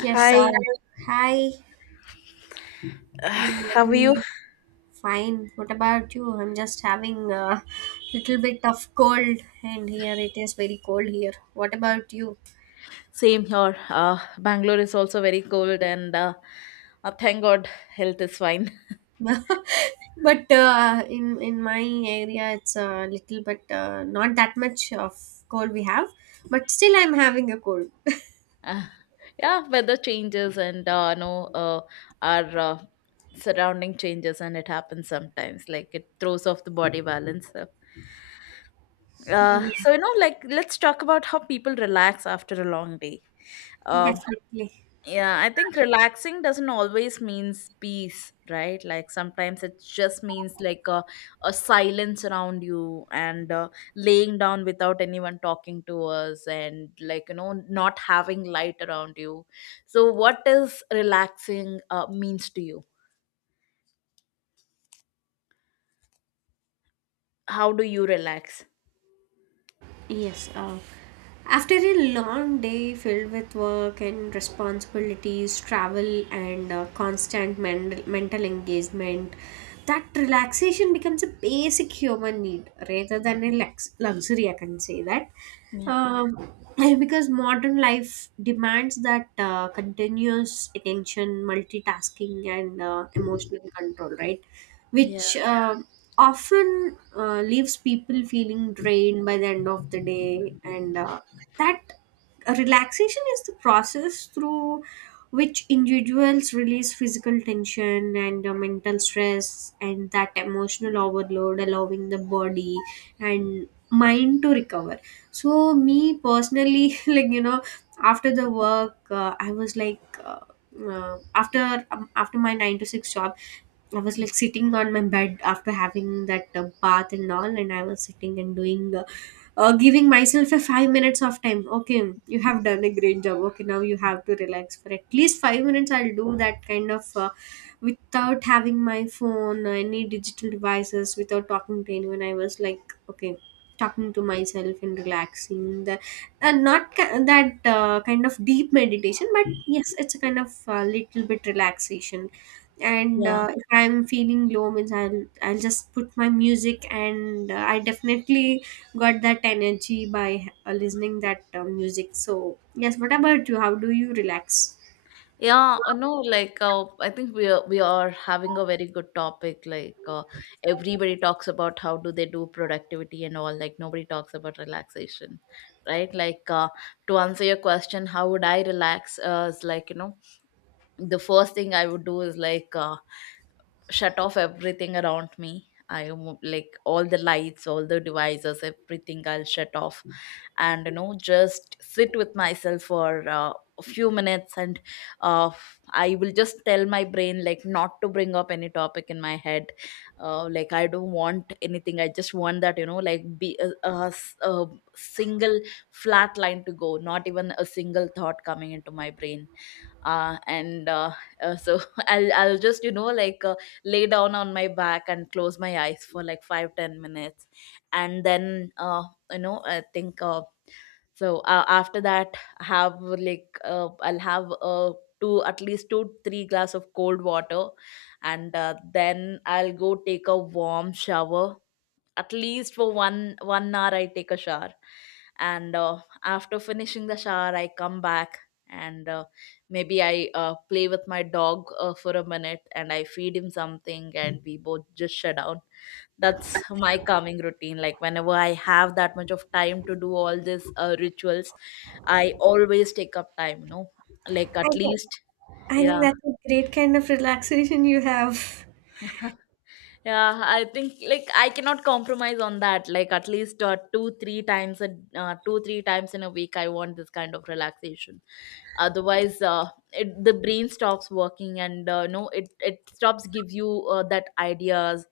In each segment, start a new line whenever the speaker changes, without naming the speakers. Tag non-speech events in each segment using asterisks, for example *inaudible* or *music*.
Yes,
Hi,
hi. Good
how are you?
morning. Fine. What about you? I'm just having a little bit of cold, and here it is very cold here. What about you?
Same here. Bangalore is also very cold, and thank God health is fine. *laughs*
*laughs* But in my area, it's a little bit not that much of cold we have, but still I'm having a cold.
Uh, yeah, weather changes and no, our surrounding changes, and it happens sometimes. Like it throws off the body balance.
*laughs*
Uh,
Yes,
so you know, like let's talk about how people relax after a long day. Uh,
definitely.
Yeah, I think relaxing doesn't always means peace, right? Like sometimes it just means like a silence around you, and laying down without anyone talking to us, and, like, you know, not having light around you. So, what does relaxing means to you? How do you relax?
Yes, after a long day filled with work and responsibilities, travel, and constant mental engagement, that relaxation becomes a basic human need rather than a luxury. I can say that.
Yeah.
Um, *laughs* *clears throat* because modern life demands that continuous attention, multitasking, and emotional control, right?
Yeah.
Which often leaves people feeling drained by the end of the day. And that relaxation is the process through which individuals release physical tension and mental stress and that emotional overload, allowing the body and mind to recover. So, me personally, *laughs* like after the work, I was like. After my 9 to 6 job, I was like sitting on my bed after having that bath and all, and I was sitting and giving myself a 5 minutes of time. Okay, you have done a great job. Okay, now you have to relax for at least 5 minutes. I'll do that kind of without having my phone or any digital devices, without talking to anyone. I was like, okay, talking to myself and relaxing the and not that kind of deep meditation, but yes, it's a kind of little bit relaxation. And
Yeah.
if I'm feeling low means I'll just put my music, and I definitely got that energy by listening that music. So, yes, what about you? How do you relax?
Yeah, no, like I think we are having a very good topic. Like everybody talks about how do they do productivity and all. Like nobody talks about relaxation, right? Like to answer your question, how would I relax? Is like, you know, the first thing I would do is like shut off everything around me. Like all the lights, all the devices, everything I'll shut off, and, you know, just sit with myself for a few minutes, and uh, I will just tell my brain like not to bring up any topic in my head. Like I don't want anything, I just want that, you know, like be a single flat line to go, not even a single thought coming into my brain. And So *laughs* I'll just, you know, like lay down on my back and close my eyes for like 5 to 10 minutes, and then you know, I think after that have like I'll have two, at least 2 to 3 glass of cold water, and then I'll go take a warm shower at least for 1 one hour. I take a shower, and after finishing the shower I come back, and maybe I play with my dog for a minute, and I feed him something, and we both just shut down. That's my calming routine. Like whenever I have that much of time to do all these rituals, I always take up time, you know, like at least.
I think
Yeah.
that's a great kind of relaxation you have.
Yeah, I think like I cannot compromise on that. Like at least two, three times in a week, I want this kind of relaxation. Otherwise, it, the brain stops working, and no, it stops give you that ideas.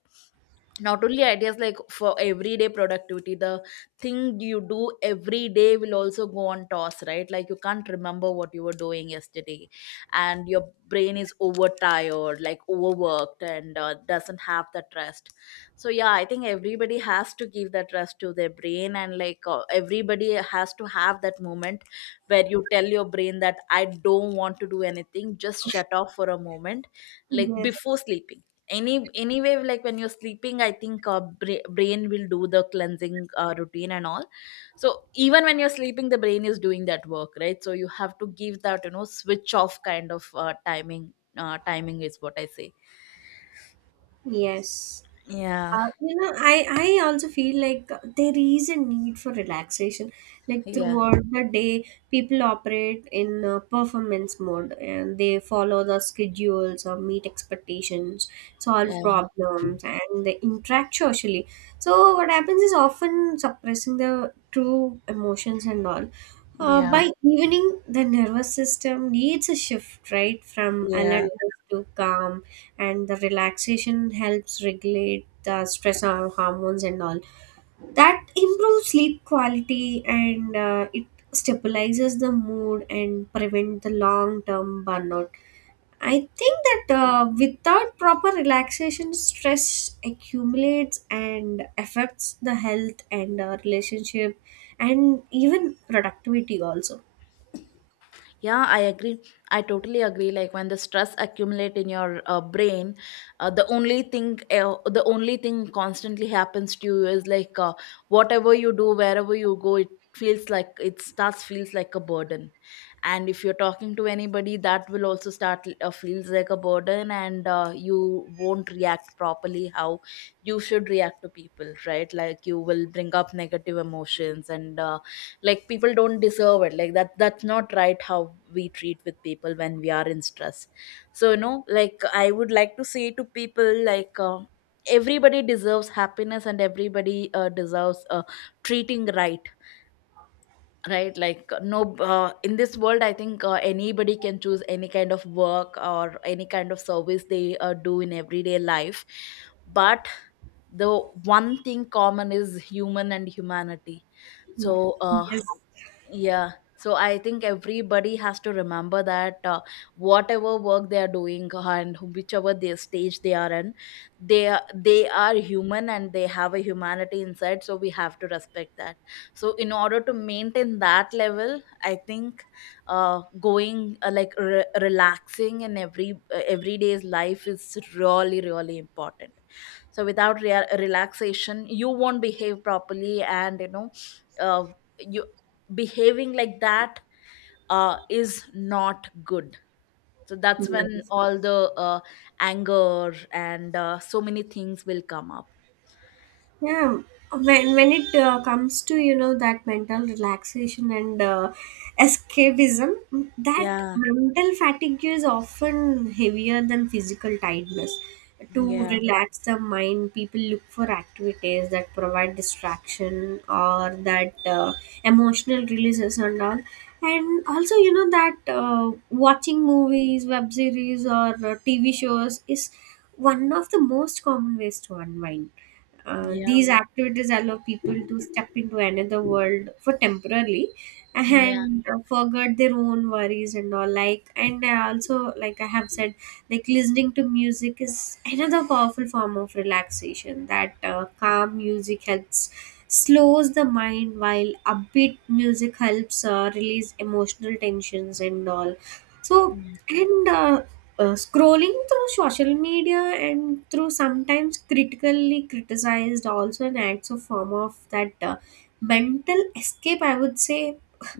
Not only ideas, like for everyday productivity, the thing you do every day will also go on toss, right? Like you can't remember what you were doing yesterday, and your brain is overtired, like overworked, and doesn't have that rest. So yeah, I think everybody has to give that rest to their brain, and like everybody has to have that moment where you tell your brain that I don't want to do anything, just shut off for a moment. Like
Yes.
before sleeping, anyway, like when you're sleeping, I think brain will do the cleansing routine and all. So even when you're sleeping, the brain is doing that work, right? So you have to give that, you know, switch off kind of timing is what I say.
Yes.
Yeah.
I also feel like there is a need for relaxation. Like
Yeah.
throughout the day, people operate in performance mode, and they follow the schedules or meet expectations, solve
Yeah.
problems, and they interact socially. So, what happens is often suppressing the true emotions and all.
Yeah.
By evening, the nervous system needs a shift, right, from
Yeah.
alertness to calm, and the relaxation helps regulate the stress hormones and all that improves sleep quality, and it stabilizes the mood and prevent the long term burnout. I think that without proper relaxation, stress accumulates and affects the health and relationship, and even productivity also.
Yeah, I agree. I totally agree. Like when the stress accumulate in your brain, the only thing constantly happens to you is like whatever you do, wherever you go, it feels like a burden. And if you're talking to anybody, that will also start feels like a burden, and you won't react properly how you should react to people, right? Like you will bring up negative emotions, and. Like people don't deserve it like that. That's not right how we treat with people when we are in stress. So, you know, like I would like to say to people like everybody deserves happiness, and everybody deserves treating right, right? Like no, in this world I think anybody can choose any kind of work or any kind of service they do in everyday life, but the one thing common is human and humanity.
Mm.
So
Yes.
yeah. So I think everybody has to remember that whatever work they are doing and whichever their stage they are in, they are human and they have a humanity inside. So we have to respect that. So in order to maintain that level, I think relaxing in every everyday's life is really really important. So without relaxation you won't behave properly, and you know, uh, you behaving like that is not good. So that's
Mm.
when all the anger and so many things will come up.
Yeah, when it comes to that mental relaxation and escapism, that
Yeah.
mental fatigue is often heavier than physical tiredness. To
Yeah.
relax the mind, people look for activities that provide distraction or that emotional releases and all. And also, you know that watching movies, web series, or TV shows is one of the most common ways to unwind.
Yeah.
These activities allow people to step into another world for temporarily,
Yeah.
and forget their own worries and all. Like, and I also, like, I have said, like, listening to music is another powerful form of relaxation. That calm music helps slows the mind, while upbeat music helps release emotional tensions and all. So, and scrolling through social media and through sometimes critically criticized also an acts of form of that mental escape, I would say.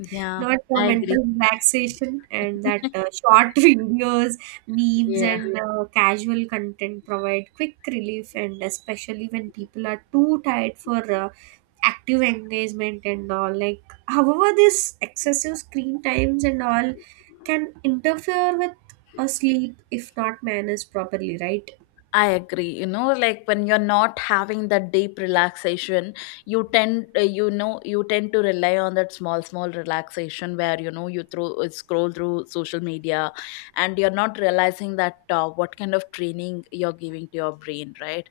Yeah,
Not
I
mental
agree.
relaxation, and that
*laughs*
short *laughs* videos, memes,
Yeah,
and yeah, casual content provide quick relief, and especially when people are too tired for active engagement and all. Like however, this excessive screen times and all can interfere with a sleep if not managed properly, right?
I agree. You know, like when you're not having that deep relaxation, you tend, you tend to rely on that small, small relaxation where, you know, you throw scroll through social media, and you're not realizing that what kind of training you're giving to your brain, right?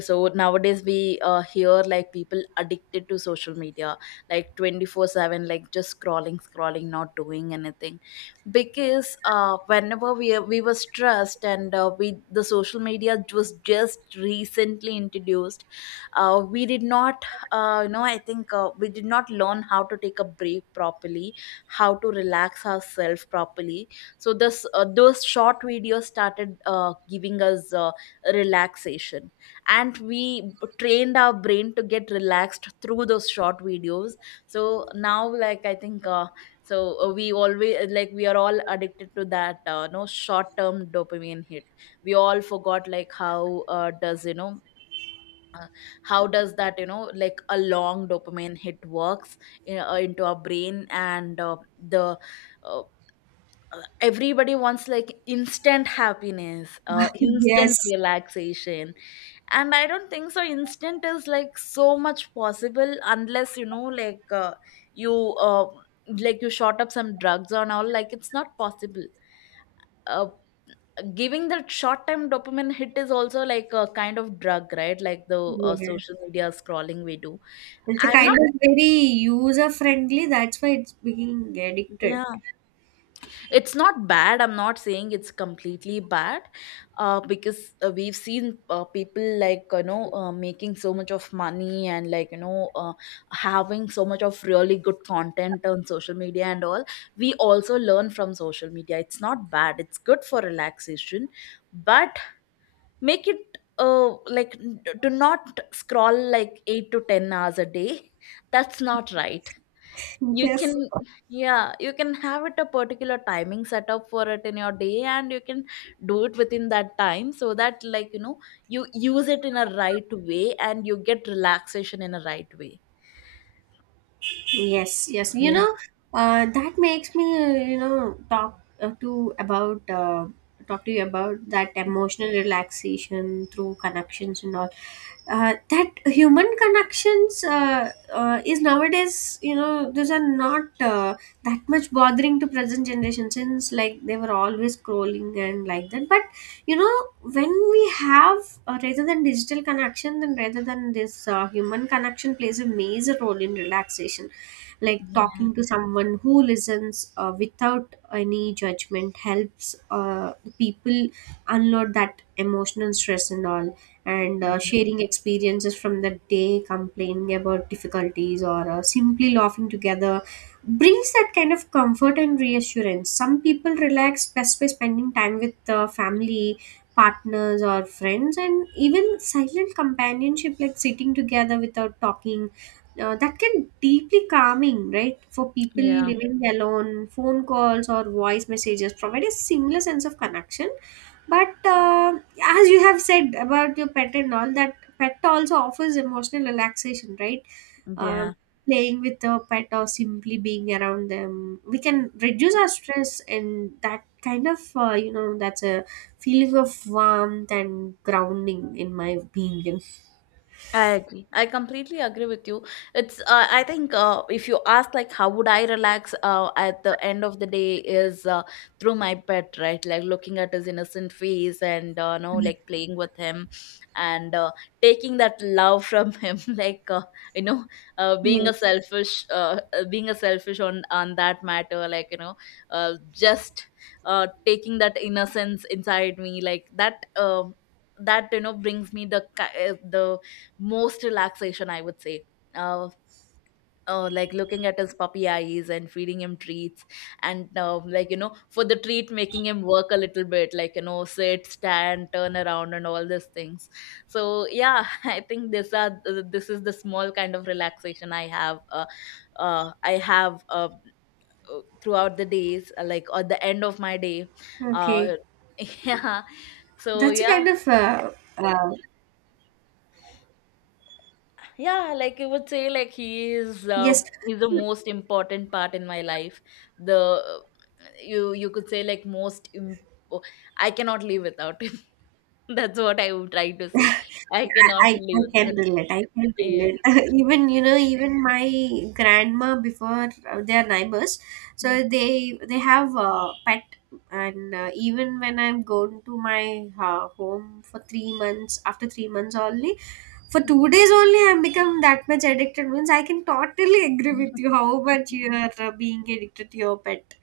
So nowadays we hear like people addicted to social media, like 24/7, like just scrolling, scrolling, not doing anything. Because whenever we were stressed, and we, the social media was just recently introduced, we did not you know, I think we did not learn how to take a break properly, how to relax ourselves properly. So this those short videos started giving us relaxation, and we trained our brain to get relaxed through those short videos. So now, like I think so we always like we are all addicted to that no short term dopamine hit. We all forgot like how does you know how does that, you know, like a long dopamine hit works in, into our brain, and the uh, everybody wants like instant happiness, instant
Yes,
relaxation. And I don't think so instant is like so much possible unless, you know, like you uh, like you shot up some drugs and all, like it's not possible. uh, Giving that short time dopamine hit is also like a kind of drug, right? Like the
yeah.
social media scrolling we do.
It's a
I'm
kind
not
of very user friendly, that's why it's being addicted.
Yeah, it's not bad. I'm not saying it's completely bad. Because we've seen people like, you know, making so much of money, and like, you know, having so much of really good content on social media and all. We also learn from social media. It's not bad, it's good for relaxation. But make it do not scroll like 8 to 10 hours a day. That's not right.
*laughs*
You
Yes.
can Yeah, you can have it a particular timing set up for it in your day, and you can do it within that time, so that, like, you know, you use it in a right way, and you get relaxation in a right way.
Yes, yes.
Yeah.
That makes me, talk to you about that emotional relaxation through connections and all. That human connections is nowadays, those are not that much bothering to present generation since like they were always scrolling and like that. But you know, when we have, rather than digital connection, then rather than this human connection plays a major role in relaxation, like
Yeah.
talking to someone who listens without any judgment helps people unload that emotional stress and all. And
Yeah.
sharing experiences from the day, complaining about difficulties, or simply laughing together brings that kind of comfort and reassurance. Some people relax best by spending time with family, partners, or friends, and even silent companionship, like sitting together without talking, that can deeply calming right for people.
Yeah.
Living alone, phone calls or voice messages provide a similar sense of connection. But as you have said about your pet and all, that pet also offers emotional relaxation, right? uh,
Yeah.
Playing with the pet or simply being around them, we can reduce our stress, and that kind of that's a feeling of warmth and grounding in my opinion.
I agree. I completely agree with you. It's I think if you ask like how would I relax at the end of the day is through my pet, right? Like looking at his innocent face, and you know, like playing with him, and taking that love from *laughs* him, like you know,
Yes,
being a selfish on that matter, like, you know, just taking that innocence inside me, like that. That, you know, brings me the the most relaxation, I would say. uh, like looking at his puppy eyes and feeding him treats, and like, you know, for the treat making him work a little bit, like, you know, sit, stand, turn around and all these things. So yeah, *laughs* I think this are this is the small kind of relaxation I have uh, i have uh, throughout the days, like at the end of my day. uh,
okay.
*laughs* yeah. So
That's a
yeah.
kind of uh,
Yeah, like you would say like he is
yes.
he's the most important part in my life. The You could say like most imp-, oh, I cannot live without him. *laughs* That's what I would try to say. I cannot
I,
live
I can
without.
relate. I can
Yeah.
relate. *laughs* Even my grandma before, they are neighbors,
Yeah.
so they have a pet, and even when I'm going to my home for 3 months, after 3 months only, for 2 days only I'm become that much addicted. Means I can totally agree
Mm-hmm.
with you how much you are being addicted to your pet.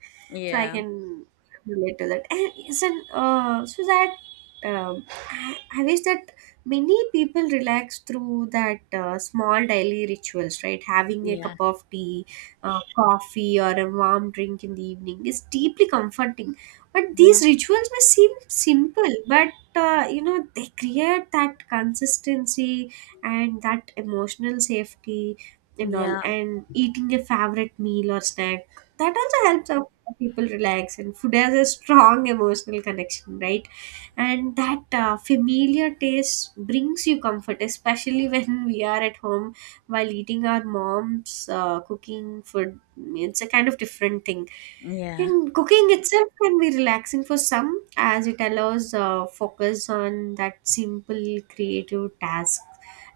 So I
yeah
can relate to that. And isn't, so that, I wish that many people relax through that small daily rituals, right, having a cup
yeah
of tea, coffee, or a warm drink in the evening is deeply comforting. But these
yeah
rituals may seem simple, but they create that consistency and that emotional safety and all.
yeah
And eating a favorite meal or snack, that also helps our people relax, and food has a strong emotional connection, right? And that familiar taste brings you comfort, especially when *laughs* we are at home while eating our mom's cooking food. It's a kind of different thing.
yeah
And cooking itself can be relaxing for some, as it allows focus on that simple creative task.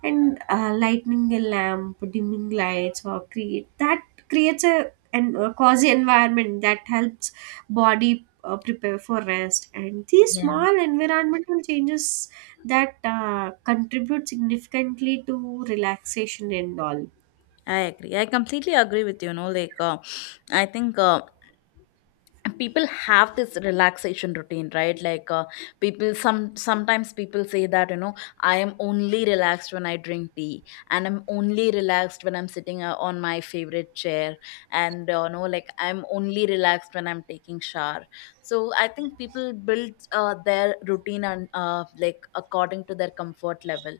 And lighting a lamp, dimming lights, or creates a cozy environment that helps body prepare for rest, and these
yeah,
small environmental changes that contribute significantly to relaxation and all.
I agree, I completely agree with you. You know like I think people have this relaxation routine, right? People sometimes people say that I am only relaxed when I drink tea, and I'm only relaxed when I'm sitting on my favorite chair, and I'm only relaxed when I'm taking shower. So I think people build their routine and according to their comfort level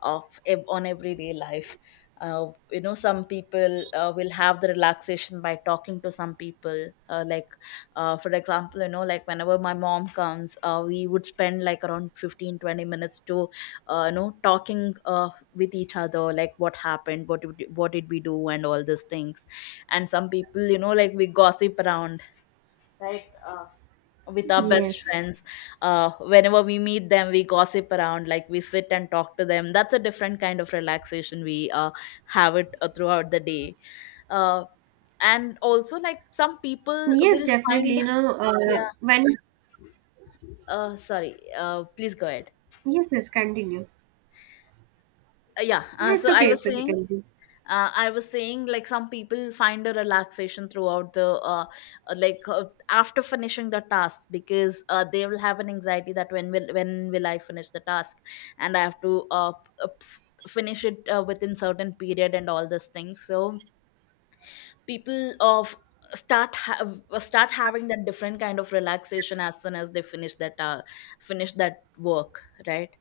of on everyday life. Some people will have the relaxation by talking to some people, for example, whenever my mom comes, we would spend like around 15-20 minutes to talking with each other, like what happened, what did we do, and all these things. And some people, we gossip around, right? With our best
Yes.
friends, whenever we meet them, we gossip around, like we sit and talk to them. That's a different kind of relaxation we have it throughout the day. uh, and also like some people
Yes,
will
definitely,
find
you know,
yeah.
when.
Sorry, please go ahead.
Yes, yes, continue.
Yeah
It's
so I
okay,
was
it's okay,
saying,
continue.
I was saying like some people find a relaxation throughout the uh, like uh, after finishing the task, because they will have an anxiety that when will I finish the task, and I have to finish it within certain period and all those things. So people of start ha- start having that different kind of relaxation as soon as they finish that, finish that work, right?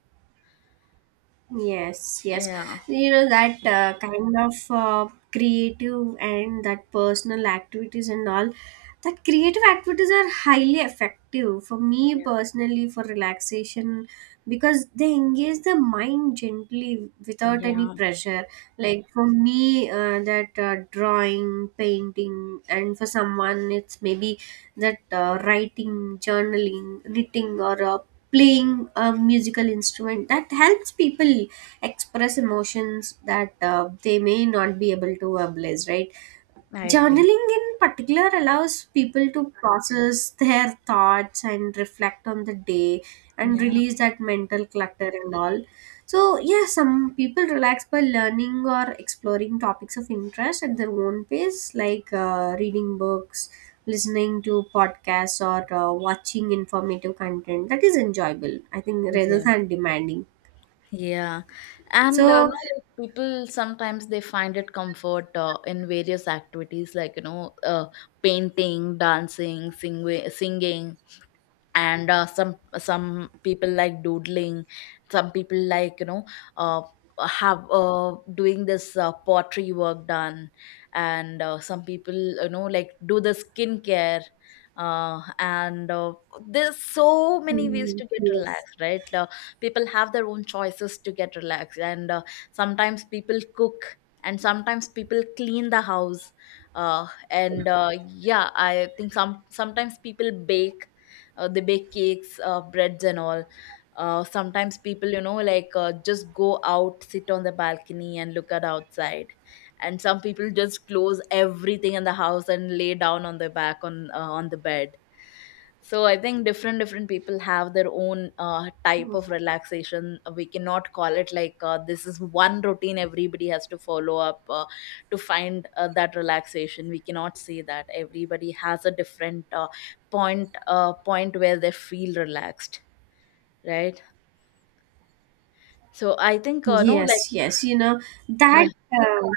Yes, yes.
yeah
That kind of creative and that personal activities and all. That creative activities are highly effective for me
yeah
personally for relaxation because they engage the mind gently without any
yeah
pressure. Like for me, that drawing, painting, and for someone it's maybe that writing, journaling, knitting, or playing a musical instrument that helps people express emotions that they may not be able to verbalize, right?
I agree.
Journaling in particular allows people to process their thoughts and reflect on the day and
Yeah,
release that mental clutter and all. So, yeah, some people relax by learning or exploring topics of interest at their own pace, like reading books, listening to podcasts, or watching informative content that is enjoyable, I think, rather
yeah,
than demanding.
yeah. And no,
So,
like people sometimes they find it comfort in various activities, like painting, dancing, singing. And some people like doodling, some people like uh, have doing this pottery work done, and some people do the skincare, and there's so many ways
mm,
to get
yes.
relaxed, right? People have their own choices to get relaxed, and sometimes people cook, and sometimes people clean the house, and yeah, I think sometimes people bake, they bake cakes, breads and all. Sometimes people, just go out, sit on the balcony and look at outside, and some people just close everything in the house and lay down on their back on the bed. So I think different people have their own type of relaxation. We cannot call it like, this is one routine everybody has to follow up to find that relaxation. We cannot say that. Everybody has a different point where they feel relaxed, right? So I think no, like
Yes, yes, that,
yeah,
uh,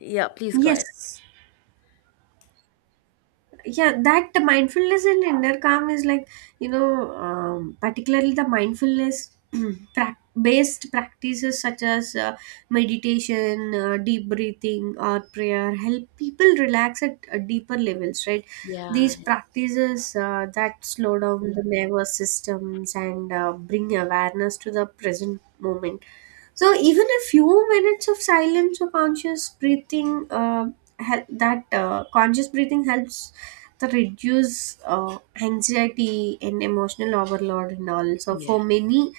yeah, please go ahead.
yes. Yeah, that mindfulness and inner calm is like, particularly the mindfulness *clears throat* prac based practices such as meditation, deep breathing, or prayer help people relax at deeper levels, right?
yeah
These practices that slow down the nervous systems and bring awareness to the present moment. So even a few minutes of silence or conscious breathing, that conscious breathing helps to reduce anxiety and emotional overload and all. So
yeah
for many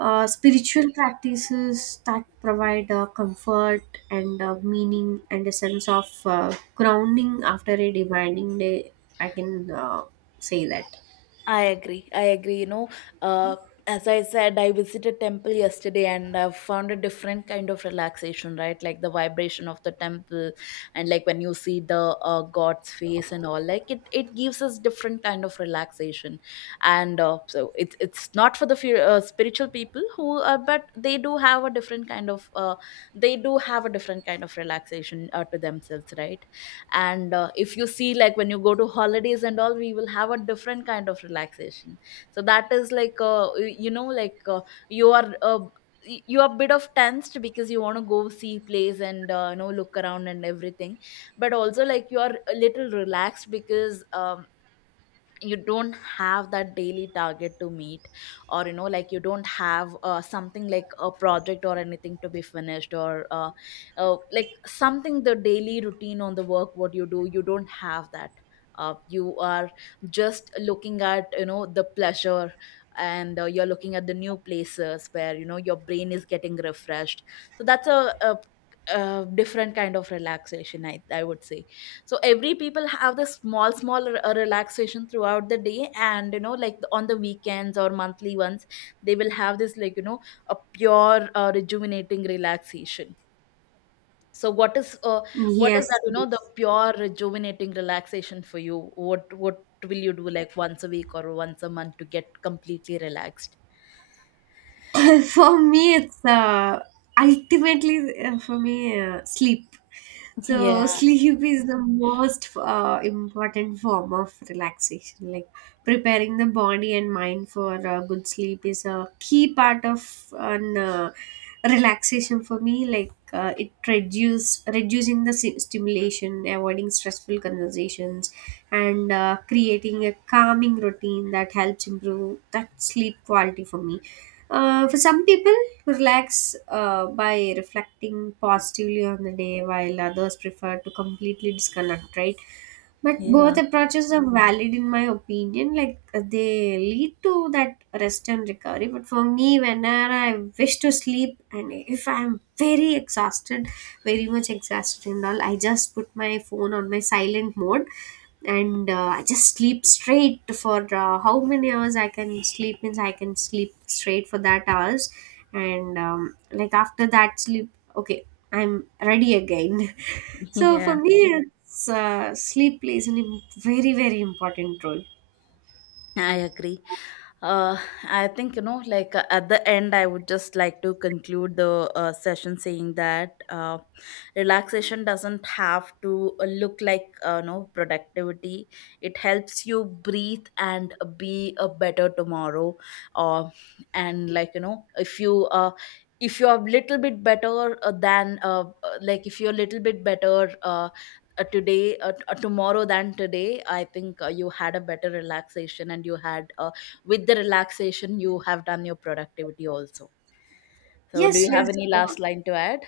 spiritual practices that provide comfort and meaning and a sense of grounding after a demanding day, I can say that.
I agree. I agree. You know, uh, as I said, I visited temple yesterday and I found a different kind of relaxation, right? Like the vibration of the temple, and like when you see the God's face and all, like it gives us different kind of relaxation. And so it's not for the few, spiritual people who, but they do have a different kind of they do have a different kind of relaxation to themselves, right? And if you see, like when you go to holidays and all, we will have a different kind of relaxation. So that is like you are you are a bit of tensed because you want to go see place and look around and everything. But also like you are a little relaxed because you don't have that daily target to meet, or you don't have something like a project or anything to be finished, or something the daily routine on the work what you do, you don't have that. You are just looking at the pleasure, and you're looking at the new places where your brain is getting refreshed. So that's a different kind of relaxation, I would say. So every people have the small relaxation throughout the day, and on the weekends or monthly ones they will have this, like a pure rejuvenating relaxation. So what is
Yes.
that, the pure rejuvenating relaxation for you? What will you do, like once a week or once a month, to get completely relaxed?
*laughs* For me, it's ultimately for me sleep. So
yeah
sleep is the most important form of relaxation. Like preparing the body and mind for good sleep is a key part of an relaxation for me. Like it reduce reducing the stimulation, avoiding stressful conversations, and creating a calming routine that helps improve that sleep quality for me. For some people, relax by reflecting positively on the day, while others prefer to completely disconnect, right? But both
yeah
approaches are valid in my opinion. Like they lead to that rest and recovery. But for me, whenever I wish to sleep and if I'm very exhausted, very much exhausted and all, I just put my phone on my silent mode, and I just sleep straight for how many hours I can sleep means I can sleep straight for that hours, and like after that sleep, okay, I'm ready again. *laughs*
*laughs*
So for
yeah
me, it's sleep plays a very, very important role.
I agree. Uh, I think, at the end, I would just like to conclude the session saying that relaxation doesn't have to look like, no, productivity. It helps you breathe and be a better tomorrow. Uh, and like, you know, if if you're a little bit better if you're a little bit better, today tomorrow than today, I think you had a better relaxation, and you had with the relaxation you have done your productivity also. So do
Yes,
you
yes.
have any last line to add?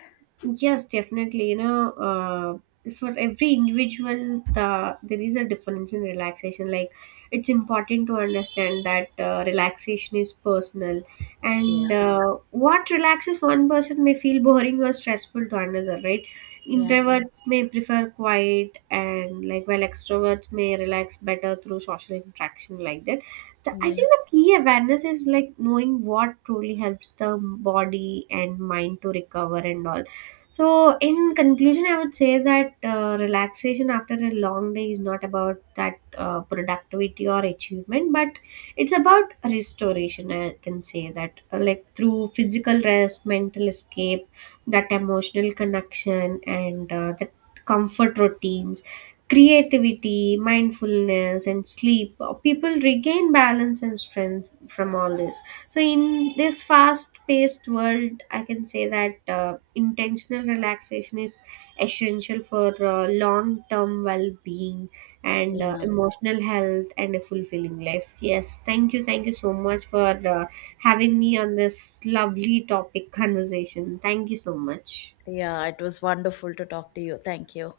Yes, definitely. For every individual, there is a difference in relaxation. Like, it's important to understand that relaxation is personal, and
yeah
what relaxes one person may feel boring or stressful to another, right?
yeah
Introverts may prefer quiet, and like while extroverts may relax better through social interaction, like that. I
yeah
think the key awareness is like knowing what truly helps the body and mind to recover and all. So, in conclusion, I would say that relaxation after a long day is not about that productivity or achievement, but it's about restoration. I can say that, like through physical rest, mental escape, that emotional connection, and the comfort routines, creativity, mindfulness, and sleep, people regain balance and strength from all this. So in this fast paced world, I can say that intentional relaxation is essential for long term well being and
yeah
emotional health and a fulfilling life. Yes, thank you, thank you so much for uh, having me on this lovely topic conversation. Thank you so much.
yeah, it was wonderful to talk to you. Thank you.